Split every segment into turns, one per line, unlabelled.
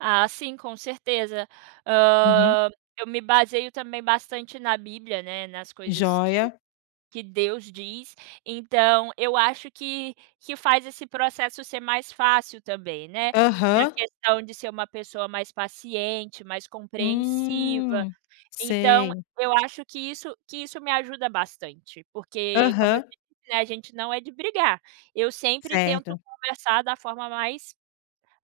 Ah, sim, com certeza.
Uhum.
Hã, eu me baseio também bastante na Bíblia, né, nas coisas que
Joia.
que Deus diz. Então, eu acho que que faz esse processo ser mais fácil também, né. Na
Aham.
questão de ser uma pessoa mais paciente, mais compreensiva.
Hum.
Então,
Sei.
eu acho que isso que isso me ajuda bastante, porque, como eu
Aham.
te disse, né, a gente não é de brigar. Eu sempre tento
Certo.
conversar da forma mais,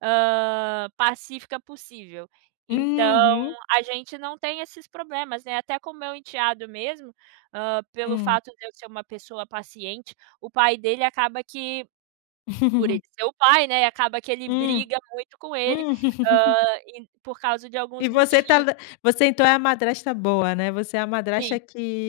hã, pacífica possível. Então,
Uhum.
a gente não tem esses problemas, né. Até com o meu enteado mesmo, hã, pelo
Hum.
fato de eu ser uma pessoa paciente o pai dele acaba que por ele ser o pai, né, acaba que ele
Hum.
briga muito com ele,
Hum.
hã, por causa de
E
alguns
você tá
motivos.
ve você então é a madrasta boa, né. Você é a
Sim,
madrasta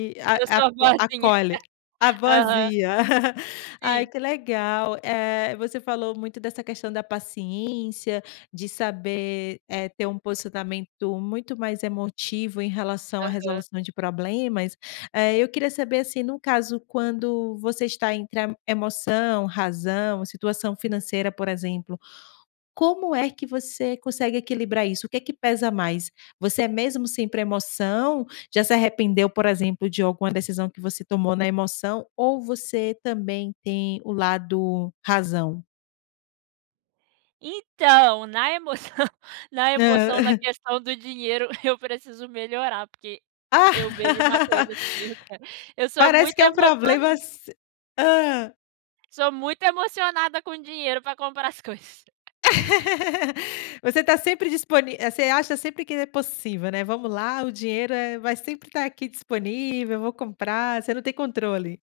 uhum.
a
Eu
a
sou a
co
boazinha.
acolhe. A
Aham.
boazinha. Ai,
Sim.
que legal. Eh, você falou muito dessa questão da paciência, de saber, eh, ter um posicionamento muito mais emotivo em relação à
Aham.
resolução de problemas, eh, eu queria saber, assim, no caso quando você está entre a emoção, razão, situação financeira, por exemplo. Como é que você consegue equilibrar isso? O que que pesa mais? Você é mesmo sempre emoção? Já se arrependeu, por exemplo, de alguma decisão que você tomou na emoção, ou você também tem o lado razão?
Então, na emoção na
Hã.
emoção, na questão do dinheiro, eu preciso melhorar, porque eu vejo uma
Ah!
coisa assim, eu quero. Eu sou
Parece
muito
que é um
emocio
problema se hã.
Sou muito emocionada com dinheiro pra comprar as coisas.
Você
E
tá sempre disponi eh, você acha sempre que é possível, né. "Vamos lá, o dinheiro, eh, vai sempre estar aqui disponível, eu vou comprar", você não tem controle.